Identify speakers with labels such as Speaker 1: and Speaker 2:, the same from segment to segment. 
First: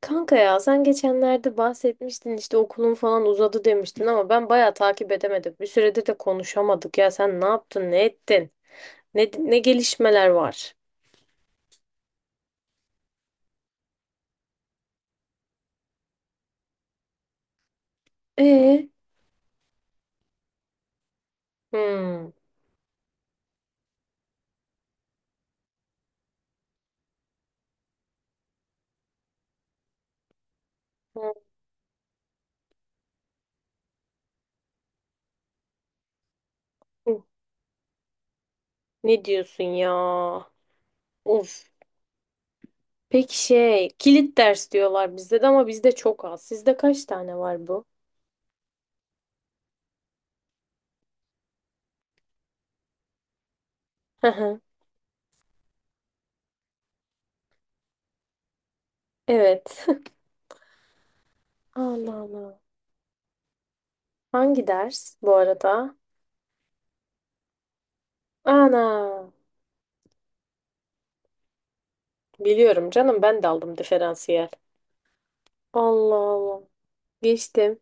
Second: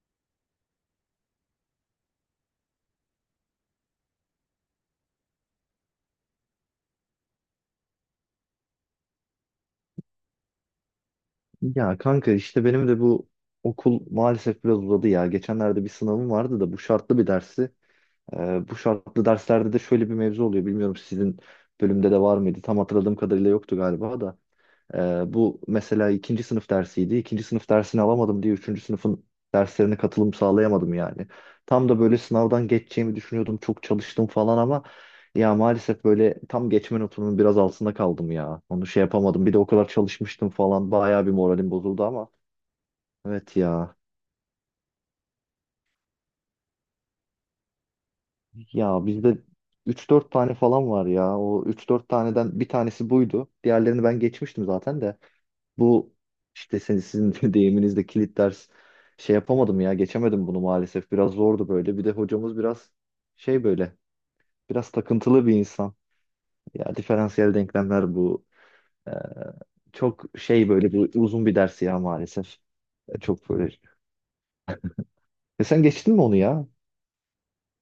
Speaker 1: Kanka ya sen geçenlerde bahsetmiştin işte okulun falan uzadı demiştin ama ben bayağı takip edemedim. Bir süredir de konuşamadık ya sen ne yaptın ne ettin? Ne gelişmeler var?
Speaker 2: Ya kanka işte benim de bu okul maalesef biraz uzadı ya. Geçenlerde bir sınavım vardı da bu şartlı bir dersi. Bu
Speaker 1: Ee?
Speaker 2: şartlı derslerde de şöyle bir mevzu oluyor. Bilmiyorum sizin bölümde de
Speaker 1: Hmm.
Speaker 2: var mıydı? Tam hatırladığım kadarıyla yoktu galiba da. Bu mesela ikinci sınıf dersiydi. İkinci sınıf dersini alamadım diye üçüncü sınıfın derslerine katılım sağlayamadım yani.
Speaker 1: Hmm.
Speaker 2: Tam da böyle sınavdan geçeceğimi düşünüyordum. Çok çalıştım falan ama ya maalesef böyle tam geçme notumun biraz altında kaldım ya. Onu şey
Speaker 1: Ne
Speaker 2: yapamadım. Bir de
Speaker 1: diyorsun
Speaker 2: o
Speaker 1: ya?
Speaker 2: kadar çalışmıştım falan. Bayağı bir
Speaker 1: Of.
Speaker 2: moralim bozuldu ama.
Speaker 1: Peki
Speaker 2: Evet
Speaker 1: şey
Speaker 2: ya.
Speaker 1: kilit ders diyorlar bizde de ama bizde çok az. Sizde kaç tane var bu?
Speaker 2: Ya bizde üç dört tane falan var ya. O üç dört taneden bir tanesi buydu. Diğerlerini ben
Speaker 1: Hı hı.
Speaker 2: geçmiştim zaten de. Bu işte sizin de deyiminizde kilit ders şey yapamadım
Speaker 1: Evet.
Speaker 2: ya, geçemedim bunu maalesef. Biraz zordu böyle. Bir de
Speaker 1: Allah
Speaker 2: hocamız
Speaker 1: Allah.
Speaker 2: biraz şey, böyle
Speaker 1: Hangi
Speaker 2: biraz
Speaker 1: ders bu
Speaker 2: takıntılı bir insan.
Speaker 1: arada?
Speaker 2: Ya diferansiyel denklemler bu.
Speaker 1: Ana.
Speaker 2: Ee, Çok şey böyle, bu uzun bir ders ya maalesef.
Speaker 1: Biliyorum canım ben de
Speaker 2: Çok böyle.
Speaker 1: aldım diferansiyel.
Speaker 2: E sen geçtin
Speaker 1: Allah
Speaker 2: mi onu
Speaker 1: Allah.
Speaker 2: ya?
Speaker 1: Geçtim.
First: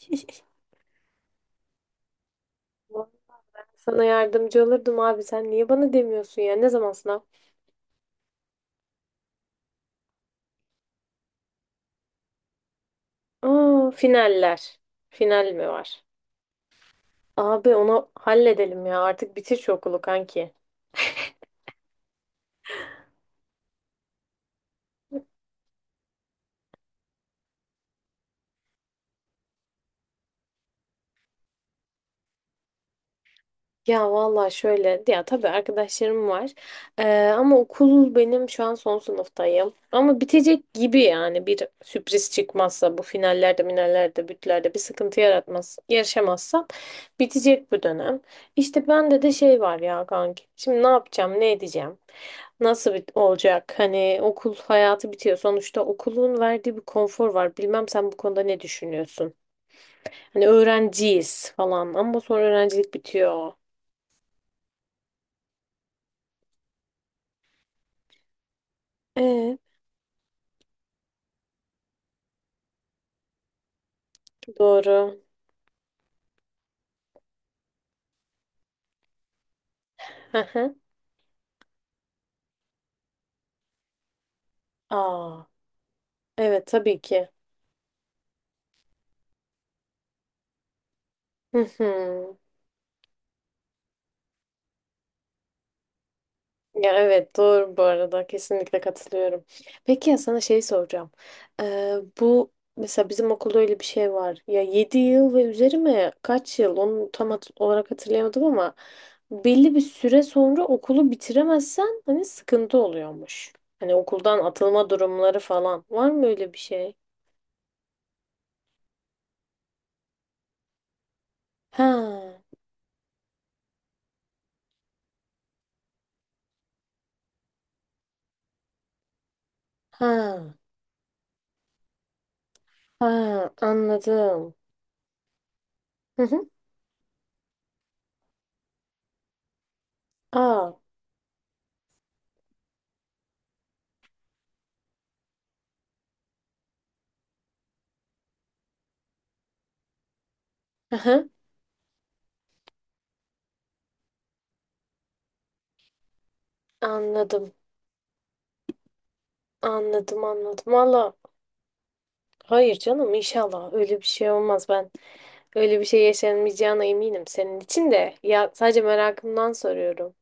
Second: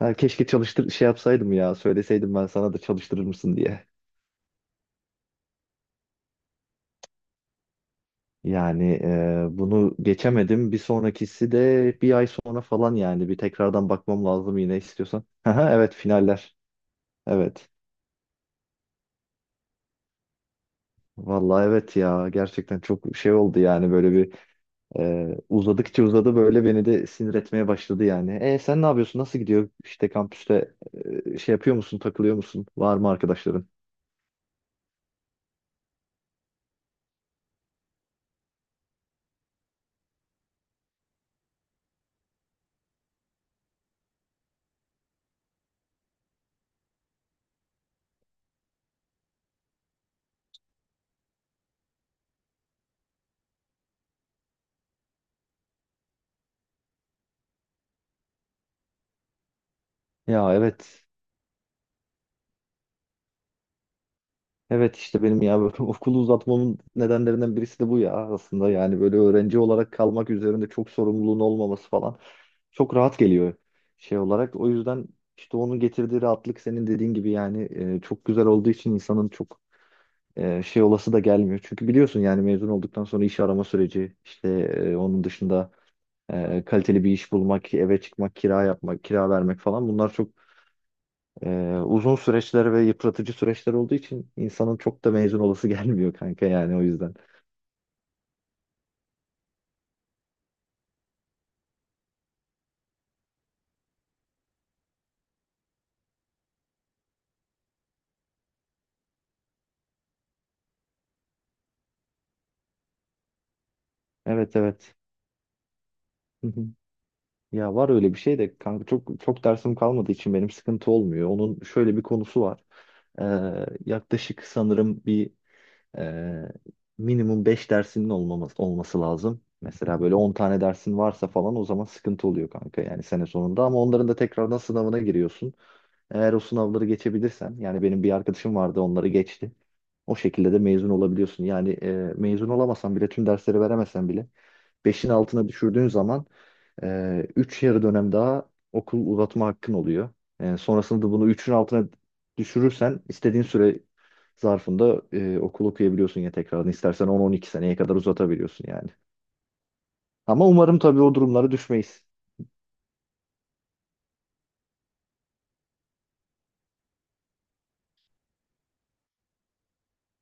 Speaker 2: Ha, keşke çalıştır şey yapsaydım ya, söyleseydim ben sana da çalıştırır mısın diye.
Speaker 1: Sana yardımcı olurdum abi. Sen niye bana demiyorsun ya? Ne zaman sınav?
Speaker 2: Yani bunu geçemedim. Bir sonrakisi de bir ay sonra falan, yani bir tekrardan
Speaker 1: Aa,
Speaker 2: bakmam lazım
Speaker 1: finaller.
Speaker 2: yine istiyorsan.
Speaker 1: Final mi
Speaker 2: Aha,
Speaker 1: var?
Speaker 2: evet, finaller. Evet.
Speaker 1: Abi onu halledelim ya. Artık bitir şu okulu kanki.
Speaker 2: Vallahi evet ya, gerçekten çok şey oldu yani, böyle bir uzadıkça uzadı, böyle beni de sinir etmeye başladı yani. E sen ne yapıyorsun? Nasıl gidiyor? İşte kampüste şey yapıyor musun? Takılıyor musun? Var mı arkadaşların?
Speaker 1: Ya valla şöyle ya tabii arkadaşlarım var. Ama okul benim şu an son sınıftayım ama bitecek gibi yani bir sürpriz çıkmazsa bu finallerde minallerde bütlerde bir sıkıntı yaratmaz yaşamazsam bitecek bu dönem. İşte bende de şey var ya kanki şimdi ne yapacağım ne edeceğim nasıl bit olacak, hani okul hayatı bitiyor sonuçta, okulun verdiği bir konfor var, bilmem sen bu konuda ne düşünüyorsun? Hani
Speaker 2: Ya evet.
Speaker 1: öğrenciyiz falan ama sonra öğrencilik bitiyor.
Speaker 2: Evet işte benim ya, böyle okulu uzatmamın nedenlerinden birisi de bu ya aslında. Yani böyle öğrenci olarak kalmak, üzerinde çok sorumluluğun olmaması falan çok rahat geliyor şey olarak. O yüzden
Speaker 1: Doğru.
Speaker 2: işte onun getirdiği rahatlık, senin dediğin gibi yani çok güzel olduğu için insanın çok
Speaker 1: Hı hı.
Speaker 2: şey olası da gelmiyor. Çünkü biliyorsun yani, mezun olduktan sonra iş arama süreci işte, onun
Speaker 1: Aa,
Speaker 2: dışında
Speaker 1: evet tabii
Speaker 2: kaliteli bir
Speaker 1: ki.
Speaker 2: iş bulmak, eve çıkmak, kira yapmak, kira vermek falan, bunlar çok
Speaker 1: Hı
Speaker 2: e,
Speaker 1: hı.
Speaker 2: uzun süreçler ve yıpratıcı süreçler olduğu için insanın çok da mezun olası gelmiyor kanka, yani o
Speaker 1: Ya
Speaker 2: yüzden.
Speaker 1: evet doğru, bu arada kesinlikle katılıyorum. Peki ya sana şey soracağım. Bu mesela bizim okulda öyle bir şey var. Ya 7 yıl ve üzeri mi? Kaç yıl? Onu olarak hatırlayamadım ama belli bir süre sonra okulu bitiremezsen hani sıkıntı oluyormuş. Hani okuldan
Speaker 2: Evet,
Speaker 1: atılma
Speaker 2: evet.
Speaker 1: durumları falan. Var mı
Speaker 2: Hı
Speaker 1: öyle bir
Speaker 2: hı.
Speaker 1: şey?
Speaker 2: Ya var öyle bir şey de kanka, çok çok dersim kalmadığı için benim sıkıntı olmuyor. Onun
Speaker 1: Ha,
Speaker 2: şöyle bir konusu var. E, Yaklaşık sanırım bir Ee, minimum 5 dersinin olmaması, olması lazım. Mesela böyle 10
Speaker 1: ha,
Speaker 2: tane dersin varsa falan, o zaman sıkıntı oluyor kanka, yani sene
Speaker 1: ha
Speaker 2: sonunda, ama onların da
Speaker 1: anladım.
Speaker 2: tekrardan sınavına giriyorsun.
Speaker 1: Hı
Speaker 2: Eğer o
Speaker 1: hı.
Speaker 2: sınavları geçebilirsen, yani benim bir arkadaşım vardı, onları geçti. O şekilde de
Speaker 1: Aa.
Speaker 2: mezun olabiliyorsun. Yani mezun olamasan bile, tüm dersleri veremesen bile, beşin altına düşürdüğün zaman üç yarı dönem daha okul uzatma hakkın oluyor.
Speaker 1: Hı
Speaker 2: Sonrasında da
Speaker 1: hı.
Speaker 2: bunu üçün altına düşürürsen, istediğin süre zarfında okul okuyabiliyorsun ya tekrardan. İstersen on-on iki
Speaker 1: Anladım.
Speaker 2: seneye kadar uzatabiliyorsun yani.
Speaker 1: Anladım
Speaker 2: Ama
Speaker 1: anladım.
Speaker 2: umarım tabii
Speaker 1: Valla
Speaker 2: o durumlara düşmeyiz.
Speaker 1: hayır canım inşallah öyle bir şey olmaz ben. Öyle bir şey yaşanmayacağına eminim senin için de. Ya sadece merakımdan soruyorum.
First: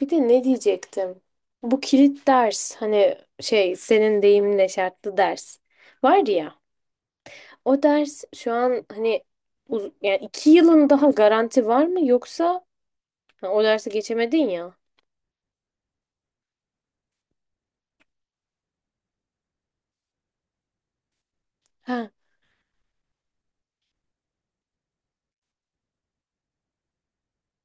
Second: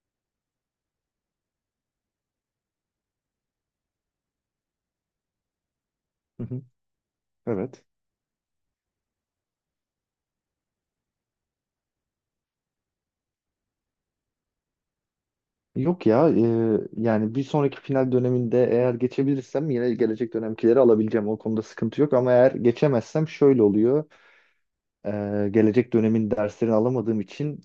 Speaker 1: Bir de ne diyecektim? Bu kilit ders hani şey senin deyiminle şartlı ders var
Speaker 2: Hı
Speaker 1: ya.
Speaker 2: hı.
Speaker 1: O
Speaker 2: Evet.
Speaker 1: ders şu an hani yani iki yılın daha garanti var mı yoksa ha, o dersi geçemedin ya.
Speaker 2: Yok ya, yani bir sonraki final döneminde eğer geçebilirsem, yine gelecek dönemkileri alabileceğim, o konuda sıkıntı
Speaker 1: Ha.
Speaker 2: yok, ama eğer geçemezsem şöyle oluyor. E, Gelecek dönemin derslerini alamadığım için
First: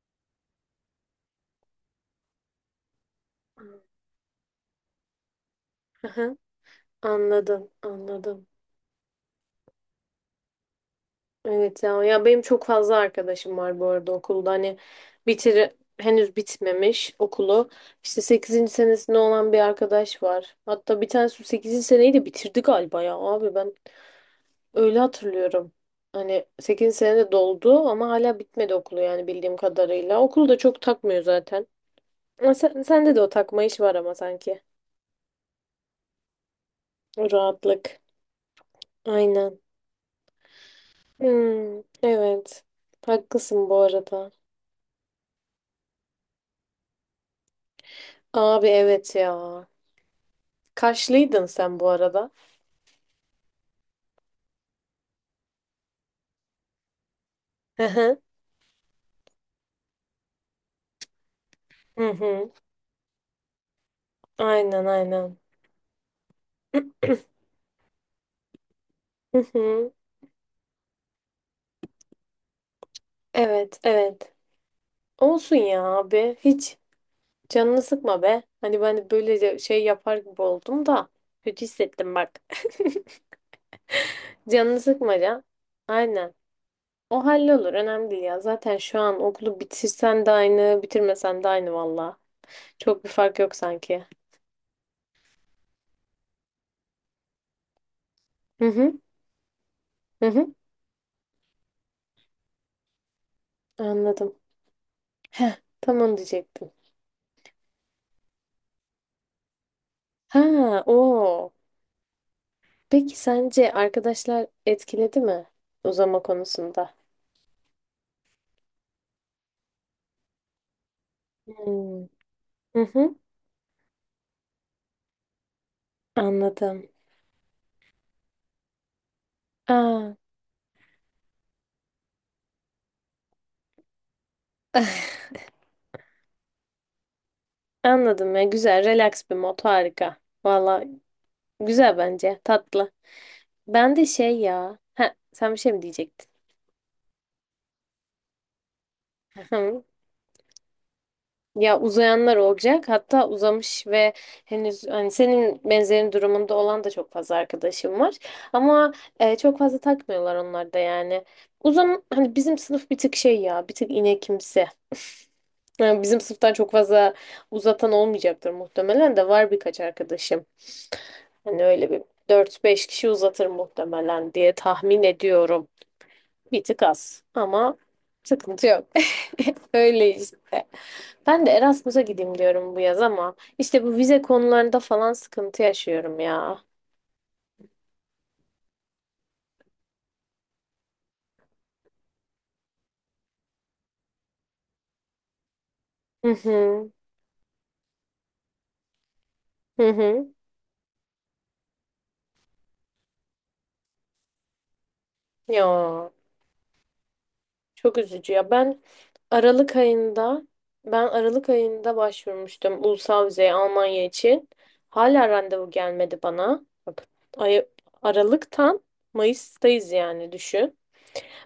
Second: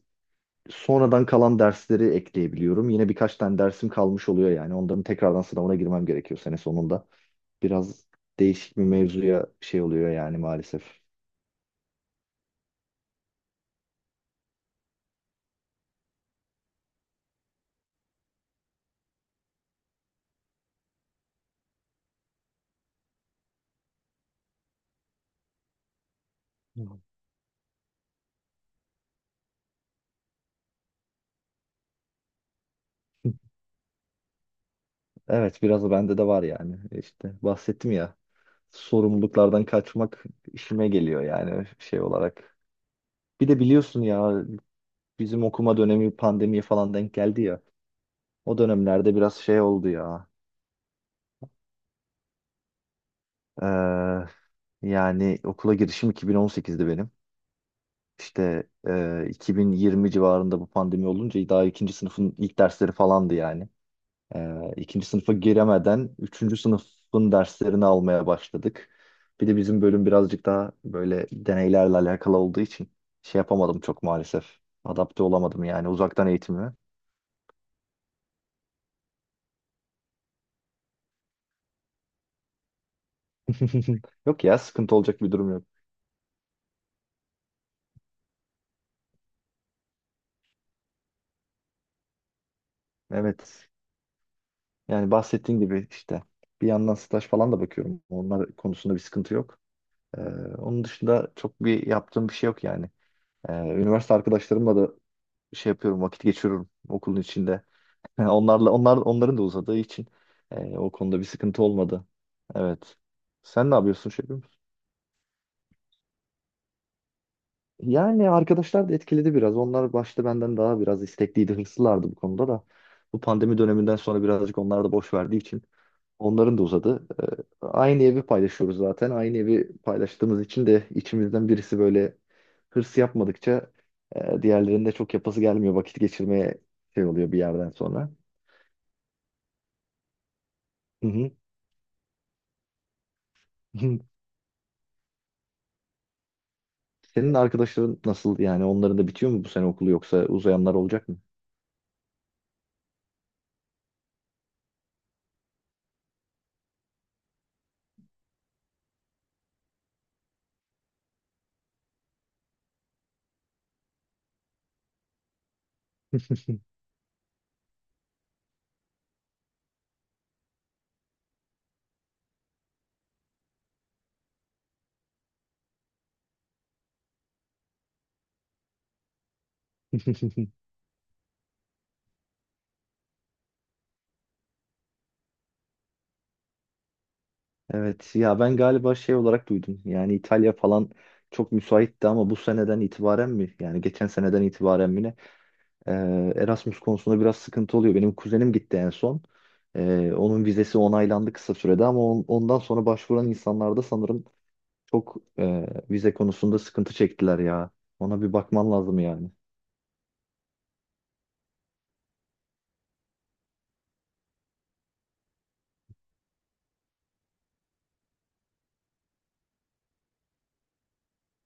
Speaker 2: sonradan kalan dersleri ekleyebiliyorum, yine birkaç tane dersim kalmış oluyor, yani onların tekrardan sınavına girmem
Speaker 1: Hı hı.
Speaker 2: gerekiyor sene sonunda.
Speaker 1: Anladım
Speaker 2: Biraz
Speaker 1: anladım.
Speaker 2: değişik bir mevzuya şey oluyor yani maalesef.
Speaker 1: Evet ya, ya benim çok fazla arkadaşım var bu arada okulda, hani bitir henüz bitmemiş okulu, işte sekizinci senesinde olan bir arkadaş var, hatta bir tanesi sekizinci seneyi de bitirdi galiba ya abi ben öyle hatırlıyorum, hani 8. senede doldu ama hala bitmedi okulu, yani bildiğim kadarıyla okulu da çok takmıyor zaten ama sende de o takma iş var ama sanki
Speaker 2: Evet, biraz da bende de var yani,
Speaker 1: o
Speaker 2: işte bahsettim
Speaker 1: rahatlık
Speaker 2: ya,
Speaker 1: aynen.
Speaker 2: sorumluluklardan kaçmak işime geliyor yani
Speaker 1: Hmm,
Speaker 2: şey olarak.
Speaker 1: evet
Speaker 2: Bir de
Speaker 1: haklısın bu
Speaker 2: biliyorsun
Speaker 1: arada.
Speaker 2: ya, bizim okuma dönemi pandemiye falan denk geldi ya. O
Speaker 1: Abi
Speaker 2: dönemlerde
Speaker 1: evet ya.
Speaker 2: biraz şey oldu ya.
Speaker 1: Kaşlıydın sen bu arada.
Speaker 2: Ee, Yani okula girişim 2018'di benim.
Speaker 1: Hı hı.
Speaker 2: İşte 2020 civarında bu pandemi olunca daha ikinci
Speaker 1: Hı
Speaker 2: sınıfın
Speaker 1: hı.
Speaker 2: ilk dersleri falandı yani. Ee,
Speaker 1: Aynen
Speaker 2: ikinci sınıfa
Speaker 1: aynen.
Speaker 2: giremeden üçüncü sınıfın derslerini almaya başladık.
Speaker 1: Hı
Speaker 2: Bir de bizim
Speaker 1: hı.
Speaker 2: bölüm birazcık daha böyle deneylerle alakalı olduğu için şey
Speaker 1: Evet
Speaker 2: yapamadım çok
Speaker 1: evet.
Speaker 2: maalesef. Adapte
Speaker 1: Olsun
Speaker 2: olamadım
Speaker 1: ya
Speaker 2: yani uzaktan
Speaker 1: abi.
Speaker 2: eğitimi.
Speaker 1: Hiç canını sıkma be. Hani ben böylece şey yapar gibi oldum da. Kötü hissettim bak.
Speaker 2: Yok ya,
Speaker 1: Canını
Speaker 2: sıkıntı
Speaker 1: sıkma
Speaker 2: olacak bir
Speaker 1: ya.
Speaker 2: durum yok.
Speaker 1: Aynen. O hallolur. Önemli değil ya. Zaten şu an okulu bitirsen de aynı, bitirmesen de aynı valla. Çok bir fark yok
Speaker 2: Evet.
Speaker 1: sanki.
Speaker 2: Yani bahsettiğin gibi işte bir yandan staj falan da bakıyorum. Onlar
Speaker 1: Hı
Speaker 2: konusunda
Speaker 1: hı.
Speaker 2: bir sıkıntı yok. Ee,
Speaker 1: Hı hı.
Speaker 2: Onun dışında çok bir yaptığım bir şey yok yani. Üniversite
Speaker 1: Anladım.
Speaker 2: arkadaşlarımla da
Speaker 1: Heh,
Speaker 2: şey
Speaker 1: tam
Speaker 2: yapıyorum,
Speaker 1: onu
Speaker 2: vakit geçiriyorum
Speaker 1: diyecektim.
Speaker 2: okulun içinde. Onlarla onlar onların da uzadığı için
Speaker 1: Ha,
Speaker 2: o konuda bir
Speaker 1: o.
Speaker 2: sıkıntı olmadı. Evet.
Speaker 1: Peki
Speaker 2: Sen
Speaker 1: sence
Speaker 2: ne yapıyorsun, şey yapıyor
Speaker 1: arkadaşlar
Speaker 2: musun?
Speaker 1: etkiledi mi uzama konusunda?
Speaker 2: Yani arkadaşlar da etkiledi biraz. Onlar başta benden daha biraz istekliydi,
Speaker 1: Hmm.
Speaker 2: hırslılardı bu konuda da.
Speaker 1: Hı hı.
Speaker 2: Bu pandemi döneminden sonra birazcık onlar da boş verdiği için. Onların da
Speaker 1: Anladım.
Speaker 2: uzadı. Aynı evi paylaşıyoruz zaten. Aynı evi
Speaker 1: Aa.
Speaker 2: paylaştığımız için de içimizden birisi böyle hırs yapmadıkça diğerlerinde çok yapası gelmiyor. Vakit geçirmeye şey oluyor bir yerden sonra.
Speaker 1: Anladım ya, güzel relax bir mod, harika. Valla
Speaker 2: Hı hı.
Speaker 1: güzel, bence tatlı. Ben
Speaker 2: Hı.
Speaker 1: de şey ya. Ha, sen bir şey mi diyecektin?
Speaker 2: Senin arkadaşların nasıl, yani onların da bitiyor mu bu sene
Speaker 1: Hı.
Speaker 2: okulu, yoksa uzayanlar olacak mı?
Speaker 1: Ya uzayanlar olacak, hatta uzamış ve henüz hani senin benzerin durumunda olan da çok fazla arkadaşım var. Ama çok fazla takmıyorlar onlar da yani. Uzam hani bizim sınıf bir tık şey ya, bir tık inekimsi. Yani bizim sınıftan çok fazla uzatan olmayacaktır muhtemelen, de var birkaç arkadaşım. Hani öyle bir dört beş kişi uzatır muhtemelen diye tahmin ediyorum. Bir tık az ama sıkıntı yok. Öyle işte. Ben de Erasmus'a gideyim diyorum bu yaz ama işte bu vize konularında falan sıkıntı yaşıyorum ya.
Speaker 2: Evet ya, ben galiba şey olarak duydum. Yani İtalya falan çok müsaitti ama bu seneden itibaren mi? Yani geçen seneden itibaren mi?
Speaker 1: Hı
Speaker 2: Erasmus
Speaker 1: hı.
Speaker 2: konusunda biraz sıkıntı oluyor. Benim kuzenim gitti en son.
Speaker 1: Hı hı.
Speaker 2: Onun vizesi onaylandı kısa sürede, ama ondan sonra başvuran insanlar da sanırım çok
Speaker 1: Ya.
Speaker 2: vize konusunda sıkıntı çektiler ya.
Speaker 1: Çok
Speaker 2: Ona
Speaker 1: üzücü
Speaker 2: bir
Speaker 1: ya.
Speaker 2: bakman lazım yani.
Speaker 1: Aralık ayında Ben Aralık ayında başvurmuştum ulusal vizeye Almanya için. Hala randevu gelmedi bana. Bak, ay, Aralık'tan Mayıs'tayız yani düşün.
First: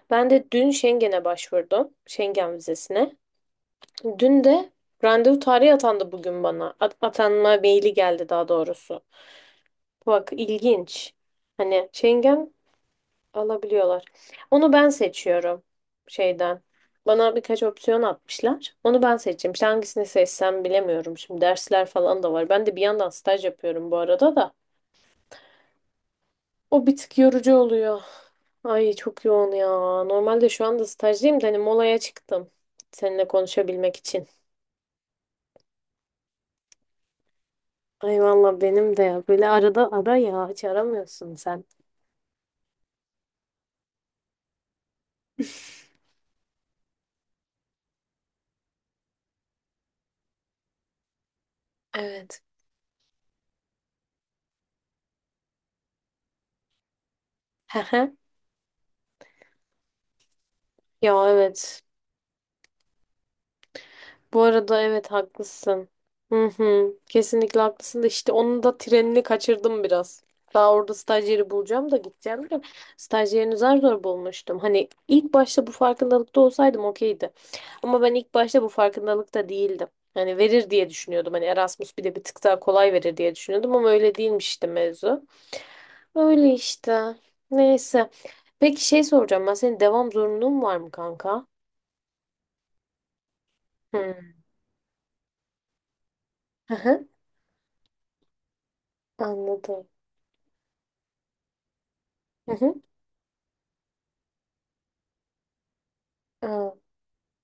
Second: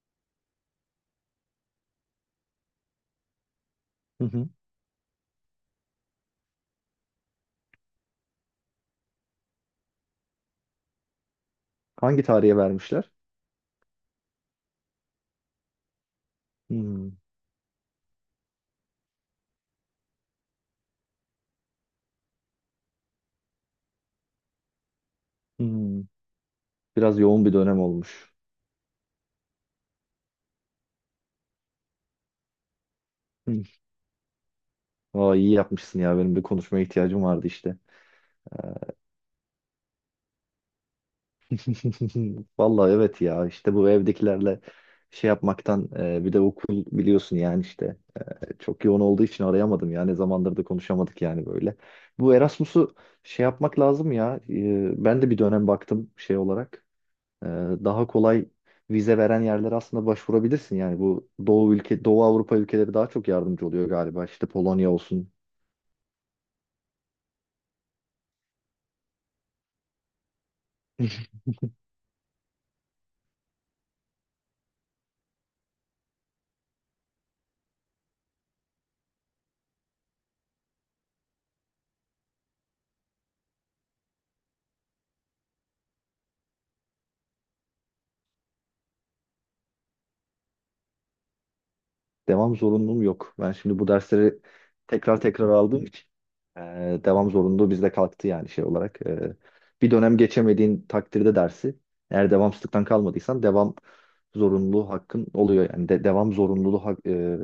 Speaker 1: Ben de dün Schengen'e başvurdum. Schengen vizesine.
Speaker 2: Hı
Speaker 1: Dün
Speaker 2: hı.
Speaker 1: de randevu tarihi atandı bugün bana. Atanma maili geldi daha doğrusu. Bak ilginç. Hani
Speaker 2: Hangi
Speaker 1: Schengen
Speaker 2: tarihe vermişler?
Speaker 1: alabiliyorlar. Onu ben seçiyorum şeyden.
Speaker 2: Hmm,
Speaker 1: Bana birkaç opsiyon atmışlar. Onu ben seçeceğim. İşte hangisini seçsem bilemiyorum. Şimdi dersler falan da var. Ben de bir yandan staj yapıyorum bu arada da.
Speaker 2: hmm.
Speaker 1: O bir tık
Speaker 2: Biraz yoğun bir
Speaker 1: yorucu
Speaker 2: dönem
Speaker 1: oluyor.
Speaker 2: olmuş.
Speaker 1: Ay çok yoğun ya. Normalde şu anda stajdayım da hani molaya çıktım. Seninle
Speaker 2: Hı.
Speaker 1: konuşabilmek için.
Speaker 2: Aa, iyi yapmışsın ya. Benim bir konuşmaya ihtiyacım vardı işte.
Speaker 1: Ay valla benim de ya. Böyle arada ara ya. Hiç aramıyorsun sen.
Speaker 2: Vallahi evet ya. İşte bu evdekilerle şey yapmaktan, bir de okul biliyorsun yani işte. Çok yoğun olduğu için arayamadım ya. Ne zamandır da konuşamadık yani böyle. Bu
Speaker 1: Evet.
Speaker 2: Erasmus'u şey yapmak lazım ya. Ben de bir dönem baktım şey olarak. Ee, Daha
Speaker 1: Hehe.
Speaker 2: kolay vize veren yerlere aslında başvurabilirsin. Yani
Speaker 1: Ya
Speaker 2: bu Doğu
Speaker 1: evet.
Speaker 2: ülke, Doğu Avrupa ülkeleri daha çok yardımcı oluyor galiba.
Speaker 1: Bu
Speaker 2: İşte
Speaker 1: arada
Speaker 2: Polonya
Speaker 1: evet
Speaker 2: olsun,
Speaker 1: haklısın. Hı hı. Kesinlikle haklısın da işte onun da trenini kaçırdım biraz. Daha orada stajyeri bulacağım da gideceğim de stajyerini zar zor bulmuştum. Hani ilk başta bu farkındalıkta olsaydım okeydi. Ama ben ilk başta bu farkındalıkta değildim. Hani verir diye düşünüyordum. Hani Erasmus bir de bir tık daha kolay verir diye düşünüyordum ama öyle değilmiş işte mevzu. Öyle işte. Neyse. Peki şey soracağım, ben senin devam zorunluluğun var mı kanka?
Speaker 2: devam zorunluluğum yok. Ben şimdi bu
Speaker 1: Hı.
Speaker 2: dersleri tekrar tekrar aldığım için
Speaker 1: Hı hı.
Speaker 2: devam zorunluluğu bizde kalktı yani şey olarak.
Speaker 1: Anladım.
Speaker 2: Bir dönem geçemediğin takdirde dersi, eğer
Speaker 1: Hı hı.
Speaker 2: devamsızlıktan kalmadıysan devam zorunluluğu hakkın oluyor. Yani devam
Speaker 1: Aa.
Speaker 2: zorunluluğu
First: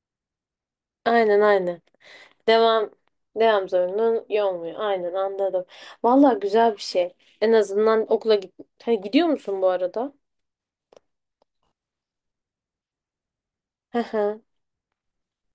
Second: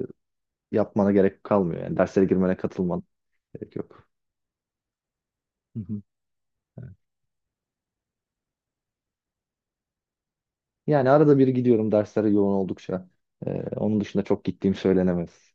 Speaker 2: yapmana
Speaker 1: Aynen
Speaker 2: gerek
Speaker 1: aynen.
Speaker 2: kalmıyor. Yani derslere girmene,
Speaker 1: Devam
Speaker 2: katılman
Speaker 1: devam
Speaker 2: gerek yok.
Speaker 1: zorunlu olmuyor. Aynen anladım.
Speaker 2: Hı hı.
Speaker 1: Vallahi güzel bir şey. En azından okula git. Ha, gidiyor musun bu arada?
Speaker 2: Yani arada bir gidiyorum derslere yoğun oldukça.
Speaker 1: Hı
Speaker 2: Onun dışında
Speaker 1: hı.
Speaker 2: çok gittiğim söylenemez.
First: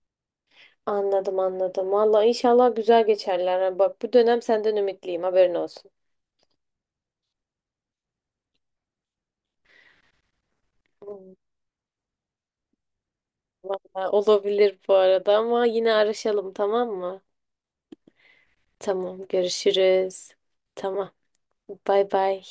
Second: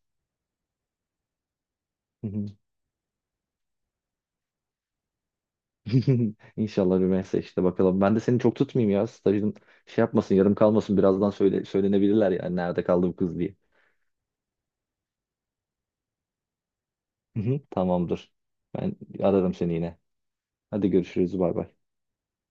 Speaker 1: Anladım. Vallahi
Speaker 2: Hı hı.
Speaker 1: inşallah güzel geçerler. Ha, bak bu dönem senden ümitliyim, haberin olsun.
Speaker 2: İnşallah Rümeysa, işte bakalım. Ben de seni çok tutmayayım ya. Stajın şey yapmasın, yarım kalmasın. Birazdan
Speaker 1: Hmm,
Speaker 2: söylenebilirler yani, nerede kaldı bu kız diye.
Speaker 1: vallahi olabilir bu arada ama yine araşalım tamam mı?
Speaker 2: Hı hı. Tamamdır. Ben
Speaker 1: Tamam
Speaker 2: ararım seni yine.
Speaker 1: görüşürüz.
Speaker 2: Hadi
Speaker 1: Tamam.
Speaker 2: görüşürüz. Bay bay.
Speaker 1: Bay bay.